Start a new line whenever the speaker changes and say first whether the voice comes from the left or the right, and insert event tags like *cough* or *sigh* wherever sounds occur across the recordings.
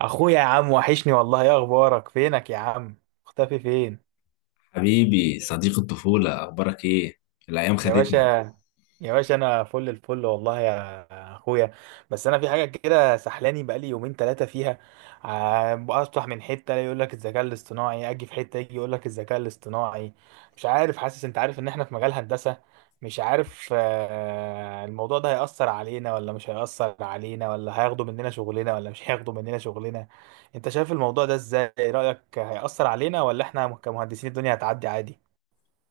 right: اخويا، يا عم وحشني والله، ايه اخبارك؟ فينك يا عم؟ مختفي فين؟
left: حبيبي صديق الطفولة، أخبارك إيه؟ الأيام
right: يا باشا،
left: خدتنا.
right: يا باشا انا فل الفل والله يا اخويا. بس انا في حاجه كده سحلاني بقالي يومين ثلاثه فيها، افتح من حته يقول لك الذكاء الاصطناعي، اجي في حته يجي يقول لك الذكاء الاصطناعي. مش عارف، حاسس، انت عارف ان احنا في مجال هندسه، مش عارف، الموضوع ده هيأثر علينا ولا مش هيأثر علينا؟ ولا هياخدوا مننا شغلنا ولا مش هياخدوا مننا شغلنا؟ انت شايف الموضوع ده ازاي؟ رأيك هيأثر علينا ولا احنا كمهندسين الدنيا هتعدي عادي؟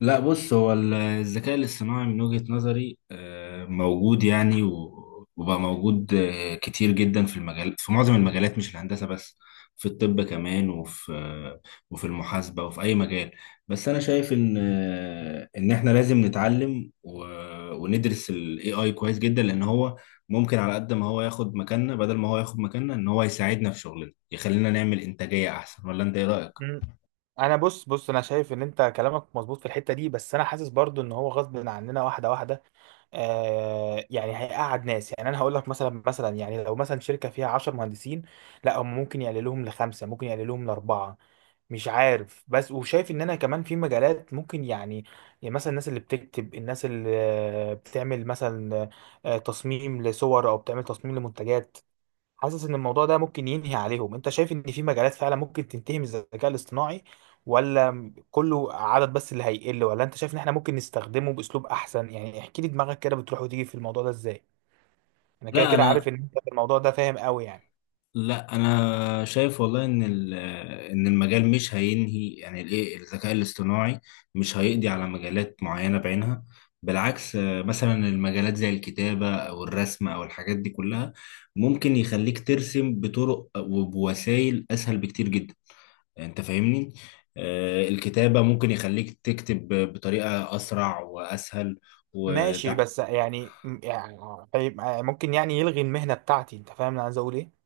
left: لا بص، هو الذكاء الاصطناعي من وجهة نظري موجود يعني وبقى موجود كتير جدا في المجال، في معظم المجالات، مش الهندسة بس. في الطب كمان، وفي المحاسبة وفي أي مجال. بس أنا شايف إن إن إحنا لازم نتعلم وندرس ال AI كويس جدا، لأن هو ممكن، على قد ما هو ياخد مكاننا، بدل ما هو ياخد مكاننا، إن هو يساعدنا في شغلنا، يخلينا نعمل إنتاجية أحسن. ولا أنت إيه رأيك؟
right: انا بص انا شايف ان انت كلامك مظبوط في الحته دي، بس انا حاسس برضو ان هو غصب عننا واحده واحده. آه يعني هيقعد ناس، يعني انا هقول لك مثلا يعني لو مثلا شركه فيها 10 مهندسين، لا هم ممكن يقللوهم لخمسه، ممكن يقللوهم لاربعه، مش عارف. بس وشايف ان انا كمان في مجالات ممكن يعني، يعني مثلا الناس اللي بتكتب، الناس اللي بتعمل مثلا تصميم لصور او بتعمل تصميم لمنتجات، حاسس ان الموضوع ده ممكن ينهي عليهم. انت شايف ان في مجالات فعلا ممكن تنتهي من الذكاء الاصطناعي، ولا كله عدد بس اللي هيقل؟ ولا انت شايف ان احنا ممكن نستخدمه باسلوب احسن؟ يعني احكي لي دماغك كده، بتروح وتيجي في الموضوع ده ازاي؟ انا كده
left: لا
right: كده
left: انا
right: عارف ان انت في الموضوع ده فاهم قوي يعني.
left: لا، انا شايف والله ان ان المجال مش هينهي، يعني الايه، الذكاء الاصطناعي مش هيقضي على مجالات معينه بعينها. بالعكس، مثلا المجالات زي الكتابه او الرسم او الحاجات دي كلها، ممكن يخليك ترسم بطرق وبوسائل اسهل بكتير جدا. انت فاهمني؟ الكتابه ممكن يخليك تكتب بطريقه اسرع واسهل.
right: ماشي، بس يعني يعني، ممكن يعني يلغي المهنة بتاعتي، انت فاهم انا عايز اقول ايه؟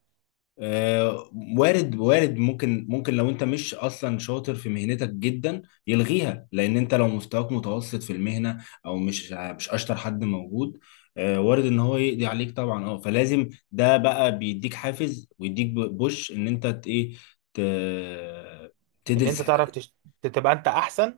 left: آه، وارد، وارد ممكن لو انت مش اصلا شاطر في مهنتك جدا يلغيها، لان انت لو مستواك متوسط في المهنه، او مش اشطر حد موجود، وارد ان هو يقضي عليك طبعا. اه فلازم ده بقى بيديك حافز ويديك بوش ان انت ت-
right: ان انت
left: تدرس.
right: تبقى انت احسن،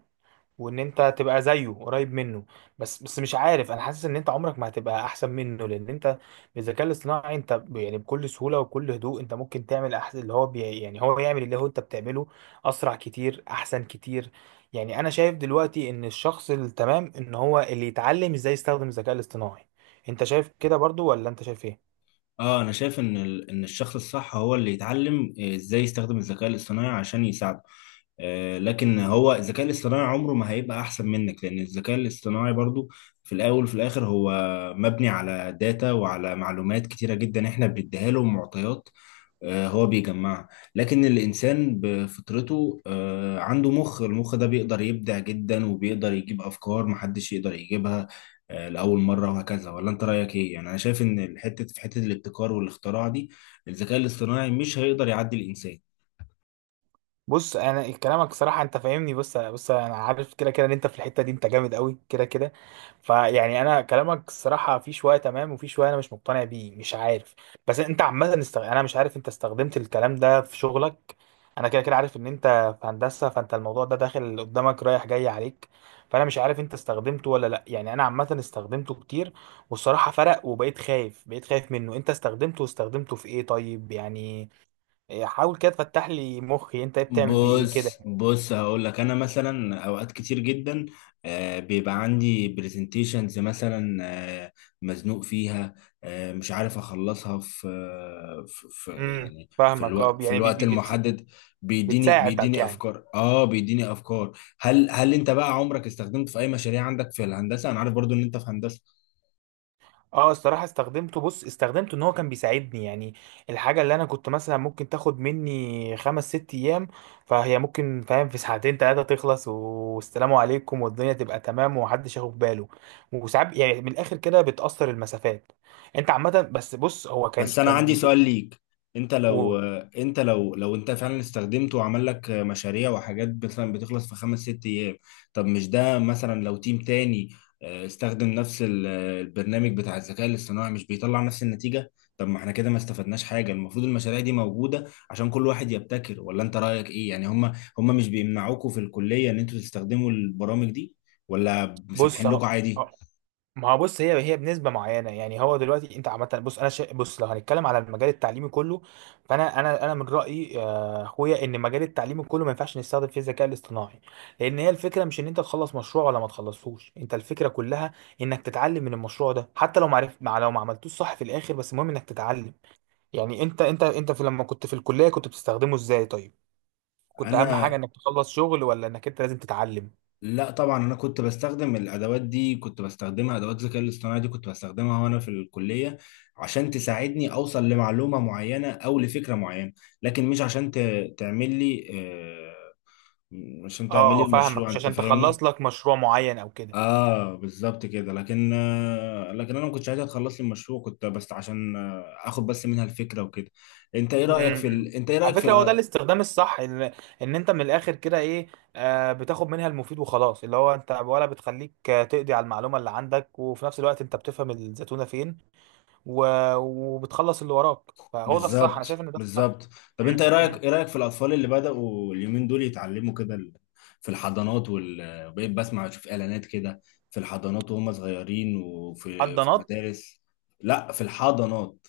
right: وان انت تبقى زيه قريب منه. بس بس مش عارف، انا حاسس ان انت عمرك ما هتبقى احسن منه، لان انت بالذكاء الاصطناعي انت يعني بكل سهوله وبكل هدوء انت ممكن تعمل احسن اللي هو بي، يعني هو يعمل اللي هو انت بتعمله اسرع كتير، احسن كتير. يعني انا شايف دلوقتي ان الشخص التمام ان هو اللي يتعلم ازاي يستخدم الذكاء الاصطناعي. انت شايف كده برضو ولا انت شايف ايه؟
left: اه انا شايف ان ان الشخص الصح هو اللي يتعلم ازاي يستخدم الذكاء الاصطناعي عشان يساعده. لكن هو الذكاء الاصطناعي عمره ما هيبقى احسن منك، لان الذكاء الاصطناعي برضو في الاول وفي الاخر هو مبني على داتا وعلى معلومات كتيرة جدا احنا بنديها له معطيات. هو بيجمعها. لكن الإنسان بفطرته عنده مخ، المخ ده بيقدر يبدع جدا وبيقدر يجيب أفكار محدش يقدر يجيبها لأول مرة، وهكذا. ولا أنت رأيك إيه؟ يعني أنا شايف إن الحتة، في حتة الابتكار والاختراع دي، الذكاء الاصطناعي مش هيقدر يعدي الإنسان.
right: بص، انا كلامك صراحه انت فاهمني، بص انا عارف كده كده ان انت في الحته دي انت جامد قوي كده كده. فيعني انا كلامك الصراحه في شويه تمام، وفي شويه انا مش مقتنع بيه، مش عارف. بس انت عامه، انا مش عارف انت استخدمت الكلام ده في شغلك. انا كده كده عارف ان انت في هندسه، فانت الموضوع ده داخل قدامك رايح جاي عليك، فانا مش عارف انت استخدمته ولا لا. يعني انا عامه استخدمته كتير، والصراحه فرق، وبقيت خايف، بقيت خايف منه. انت استخدمته واستخدمته في ايه طيب؟ يعني حاول كده تفتح لي مخي، انت إيه بتعمل بيه ايه
left: بص
right: كده؟
left: بص، هقول لك. انا مثلا اوقات كتير جدا بيبقى عندي برزنتيشنز مثلا، آه، مزنوق فيها، مش عارف اخلصها في يعني في
right: فاهمك. اه
left: الوقت، في
right: يعني
left: الوقت المحدد. بيديني
right: بتساعدك
left: بيديني
right: يعني.
left: افكار، اه بيديني افكار. هل انت بقى عمرك استخدمت في اي مشاريع عندك في الهندسة؟ انا عارف برضو ان انت في هندسة.
right: اه الصراحه استخدمته، بص استخدمته ان هو كان بيساعدني، يعني الحاجه اللي انا كنت مثلا ممكن تاخد مني خمس ست ايام، فهي ممكن، فاهم، في ساعتين ثلاثه تخلص، والسلام عليكم، والدنيا تبقى تمام ومحدش ياخد باله. وساعات يعني من الاخر كده بتاثر المسافات. انت عامه، بس بص هو كان
left: بس انا عندي
right: كان
left: سؤال ليك: انت لو،
right: بيقول.
left: انت لو انت فعلا استخدمته وعمل لك مشاريع وحاجات مثلا بتخلص في خمس ست ايام، طب مش ده مثلا لو تيم تاني استخدم نفس البرنامج بتاع الذكاء الاصطناعي مش بيطلع نفس النتيجة؟ طب ما احنا كده ما استفدناش حاجة. المفروض المشاريع دي موجودة عشان كل واحد يبتكر. ولا انت رأيك ايه؟ يعني هم مش بيمنعوكوا في الكلية ان انتوا تستخدموا البرامج دي، ولا
right: بص
left: مسامحين لكم
right: اهو،
left: عادي؟
right: ما هو بص هي هي بنسبه معينه، يعني هو دلوقتي انت عامه بص انا بص لو هنتكلم على المجال التعليمي كله، فانا انا من رايي، اخويا، ان المجال التعليمي كله ما ينفعش نستخدم فيه الذكاء الاصطناعي، لان هي الفكره مش ان انت تخلص مشروع ولا ما تخلصهوش، انت الفكره كلها انك تتعلم من المشروع ده، حتى لو ما عرفت، مع لو ما عملتوش صح في الاخر، بس المهم انك تتعلم. يعني انت في لما كنت في الكليه كنت بتستخدمه ازاي طيب؟ كنت اهم حاجه
left: انا
right: انك تخلص شغل ولا انك انت لازم تتعلم؟
left: لا طبعا، انا كنت بستخدم الادوات دي، كنت بستخدمها، ادوات الذكاء الاصطناعي دي كنت بستخدمها وانا في الكليه عشان تساعدني اوصل لمعلومه معينه او لفكره معينه، لكن مش عشان تعمل لي عشان
right: اه،
left: تعمل لي
right: فاهمك،
left: المشروع،
right: مش
left: انت
right: عشان
left: فاهمني.
right: تخلص لك مشروع معين او كده.
left: اه بالظبط كده. لكن لكن انا ما كنتش عايزها تخلص لي المشروع، كنت بس عشان اخد بس منها الفكره وكده. انت ايه رايك في
right: امم
left: انت ايه
right: على
left: رايك في؟
right: فكرة هو ده الاستخدام الصح، ان ان انت من الاخر كده ايه، آه بتاخد منها المفيد وخلاص، اللي هو انت، ولا بتخليك تقضي على المعلومة اللي عندك، وفي نفس الوقت انت بتفهم الزتونة فين، و... وبتخلص اللي وراك، فهو ده الصح. انا شايف
left: بالظبط،
right: ان ده الصح.
left: بالظبط. طب انت
right: امم
left: ايه رايك،
right: امم
left: ايه رايك في الاطفال اللي بداوا اليومين دول يتعلموا كده في الحضانات بقيت بسمع، اشوف اعلانات كده، في الحضانات وهم صغيرين، في
right: حضانات.
left: المدارس. لا في الحضانات،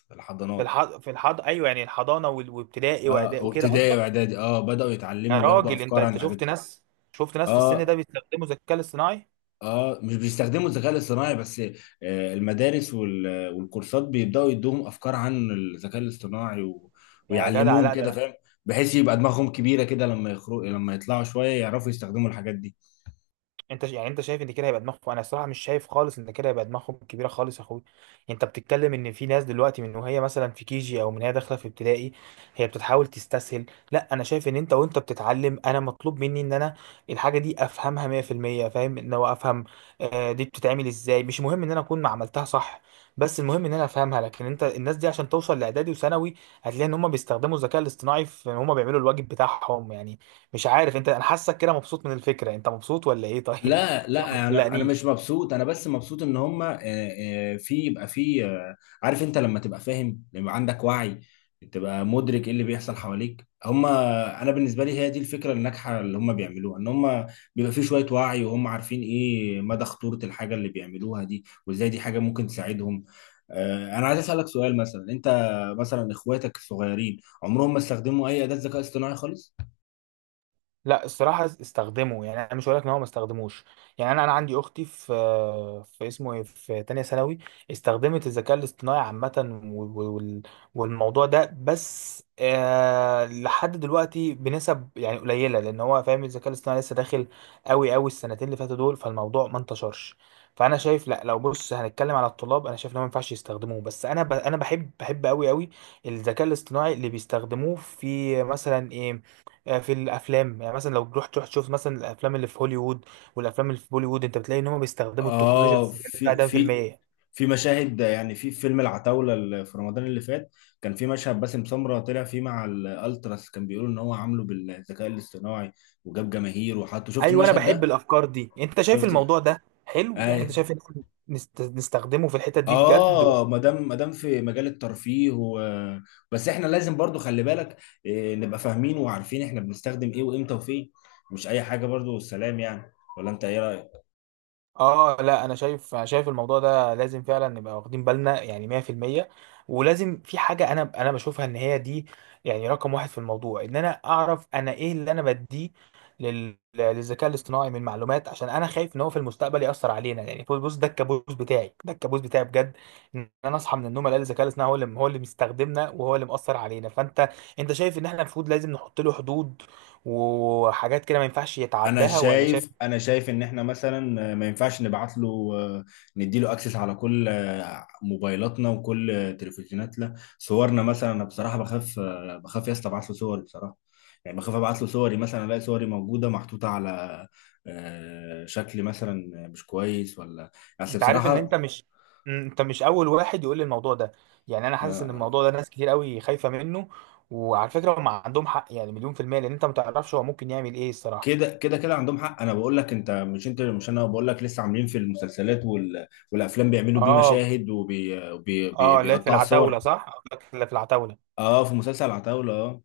right: في
left: الحضانات.
right: الح... في الحض ايوه، يعني الحضانة، وابتدائي
left: اه
right: واعدادي وكده
left: وابتدائي
right: قصدك؟
left: واعدادي، اه بداوا
right: يا
left: يتعلموا وياخدوا
right: راجل، انت
left: افكار عن
right: انت
left: الحاجات
right: شفت
left: دي.
right: ناس شفت ناس في السن
left: اه
right: ده بيستخدموا الذكاء الاصطناعي؟
left: اه مش بيستخدموا الذكاء الاصطناعي بس، المدارس والكورسات بيبداوا يدوهم افكار عن الذكاء الاصطناعي و...
right: يا جدع
left: ويعلموهم
right: لا
left: كده،
right: ده.
left: فاهم، بحيث يبقى دماغهم كبيره كده لما يخرج، لما يطلعوا شويه يعرفوا يستخدموا الحاجات دي.
right: انت يعني انت شايف ان كده هيبقى دماغهم؟ انا الصراحه مش شايف خالص ان كده هيبقى دماغهم كبيره خالص يا اخوي. انت بتتكلم ان في ناس دلوقتي من وهي مثلا في كيجي او من هي داخله في ابتدائي، هي بتتحاول تستسهل. لا انا شايف ان انت وانت بتتعلم انا مطلوب مني ان انا الحاجه دي افهمها 100%، فاهم ان هو افهم دي بتتعمل ازاي. مش مهم ان انا اكون ما عملتها صح، بس المهم ان انا افهمها. لكن انت الناس دي عشان توصل لاعدادي وثانوي هتلاقي ان هم بيستخدموا الذكاء الاصطناعي في ان هم بيعملوا الواجب بتاعهم يعني. مش عارف انت، انا حاسك كده مبسوط من الفكره، انت مبسوط ولا ايه طيب
left: لا
right: *laughs* عشان ما
left: لا انا انا مش
right: تقلقنيش.
left: مبسوط، انا بس مبسوط ان هم آه، آه، في يبقى في آه، عارف، انت لما تبقى فاهم، لما عندك وعي، تبقى مدرك ايه اللي بيحصل حواليك. هم انا بالنسبه لي هي دي الفكره الناجحه اللي هم بيعملوها، ان هم بيبقى في شويه وعي، وهم عارفين ايه مدى خطوره الحاجه اللي بيعملوها دي، وازاي دي حاجه ممكن تساعدهم. انا عايز اسالك سؤال: مثلا انت، مثلا اخواتك الصغيرين عمرهم ما استخدموا اي اداه ذكاء اصطناعي خالص؟
right: لا الصراحة استخدمه، يعني أنا مش هقول لك إن هو ما استخدموش، يعني أنا عندي أختي في، في اسمه إيه، في تانية ثانوي، استخدمت الذكاء الاصطناعي عامة، والموضوع ده، بس آه لحد دلوقتي بنسب يعني قليلة، لأن هو فاهم الذكاء الاصطناعي لسه داخل أوي أوي السنتين اللي فاتوا دول، فالموضوع ما انتشرش. فأنا شايف لا، لو بص هنتكلم على الطلاب، أنا شايف إن هو ما ينفعش يستخدموه. بس أنا بحب بحب أوي أوي الذكاء الاصطناعي اللي بيستخدموه في مثلا إيه، في الافلام، يعني مثلا لو رحت تروح تشوف مثلا الافلام اللي في هوليوود والافلام اللي في بوليوود، انت بتلاقي ان هم بيستخدموا التكنولوجيا
left: اه،
right: الذكيه بتاع
left: في
right: ده في
left: في
right: المية.
left: في مشاهد، يعني في فيلم العتاولة اللي في رمضان اللي فات كان في مشهد باسم سمرة طلع فيه مع الالتراس، كان بيقولوا ان هو عامله بالذكاء الاصطناعي، وجاب جماهير وحطه. شفت
right: ايوه، انا
left: المشهد
right: بحب
left: ده؟
right: الافكار دي، انت شايف
left: شفت.
right: الموضوع ده حلو؟ يعني انت
left: اي.
right: شايف ان إحنا نستخدمه في الحتت دي بجد؟
left: اه ما دام، ما دام في مجال الترفيه و... بس احنا لازم برضو خلي بالك، إيه، نبقى فاهمين وعارفين احنا بنستخدم ايه وامتى وفين، مش اي حاجة برضو والسلام يعني. ولا انت ايه رأيك؟
right: اه لا، انا شايف الموضوع ده لازم فعلا نبقى واخدين بالنا يعني 100%. ولازم في حاجه انا بشوفها ان هي دي، يعني رقم واحد في الموضوع، ان انا اعرف انا ايه اللي انا بديه للذكاء الاصطناعي من معلومات، عشان انا خايف ان هو في المستقبل ياثر علينا. يعني بص ده الكابوس بتاعي، ده الكابوس بتاعي بجد، ان انا اصحى من النوم الاقي الذكاء الاصطناعي هو اللي، هو اللي مستخدمنا وهو اللي مأثر علينا. فانت، انت شايف ان احنا المفروض لازم نحط له حدود وحاجات كده ما ينفعش
left: انا
right: يتعداها ولا شايف؟
left: شايف انا شايف ان احنا مثلا ما ينفعش نبعت له، نديله اكسس على كل موبايلاتنا وكل تلفزيوناتنا. صورنا مثلا، انا بصراحه بخاف، بخاف يا اسطى ابعت له صوري بصراحه. يعني بخاف ابعت له صوري مثلا الاقي صوري موجوده محطوطه على شكل مثلا مش كويس، ولا بس
right: انت عارف ان انت
left: بصراحه.
right: مش مم، انت مش اول واحد يقول لي الموضوع ده، يعني انا حاسس ان
left: آه،
right: الموضوع ده ناس كتير قوي خايفة منه. وعلى فكرة هم عندهم حق يعني مليون في المية، لان انت ما تعرفش هو ممكن يعمل ايه الصراحة.
left: كده عندهم حق. انا بقول لك، انت مش انت مش انا بقول لك لسه عاملين في المسلسلات والافلام بيعملوا بيه
right: اه،
left: مشاهد وبيقطعوا
right: اه. لا في
left: بيقطعوا
right: العتاولة
left: الصور.
right: صح، لا في العتاولة.
left: اه في مسلسل عتاولة، اه.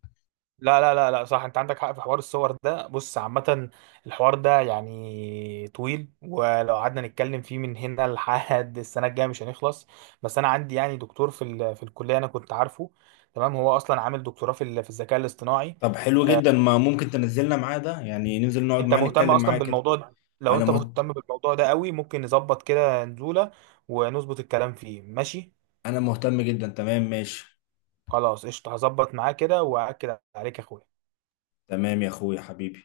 right: لا لا لا لا، صح، انت عندك حق في حوار الصور ده. بص عامة الحوار ده يعني طويل، ولو قعدنا نتكلم فيه من هنا لحد السنة الجاية مش هنخلص. بس انا عندي يعني دكتور في الكلية انا كنت عارفه تمام، هو اصلا عامل دكتوراه في الذكاء الاصطناعي.
left: طب حلو
right: آه،
left: جدا، ما ممكن تنزلنا معاه ده؟ يعني ننزل نقعد
right: انت
left: معاه
right: مهتم
left: نتكلم معاه
right: اصلا
left: كده.
right: بالموضوع ده؟ لو
left: انا
right: انت
left: مهت...
right: مهتم بالموضوع ده قوي ممكن نظبط كده نزولة ونظبط الكلام فيه، ماشي.
left: انا مهتم جدا، تمام، ماشي.
right: خلاص قشطة، هظبط معاه كده واكد عليك يا اخويا.
left: تمام يا اخويا حبيبي.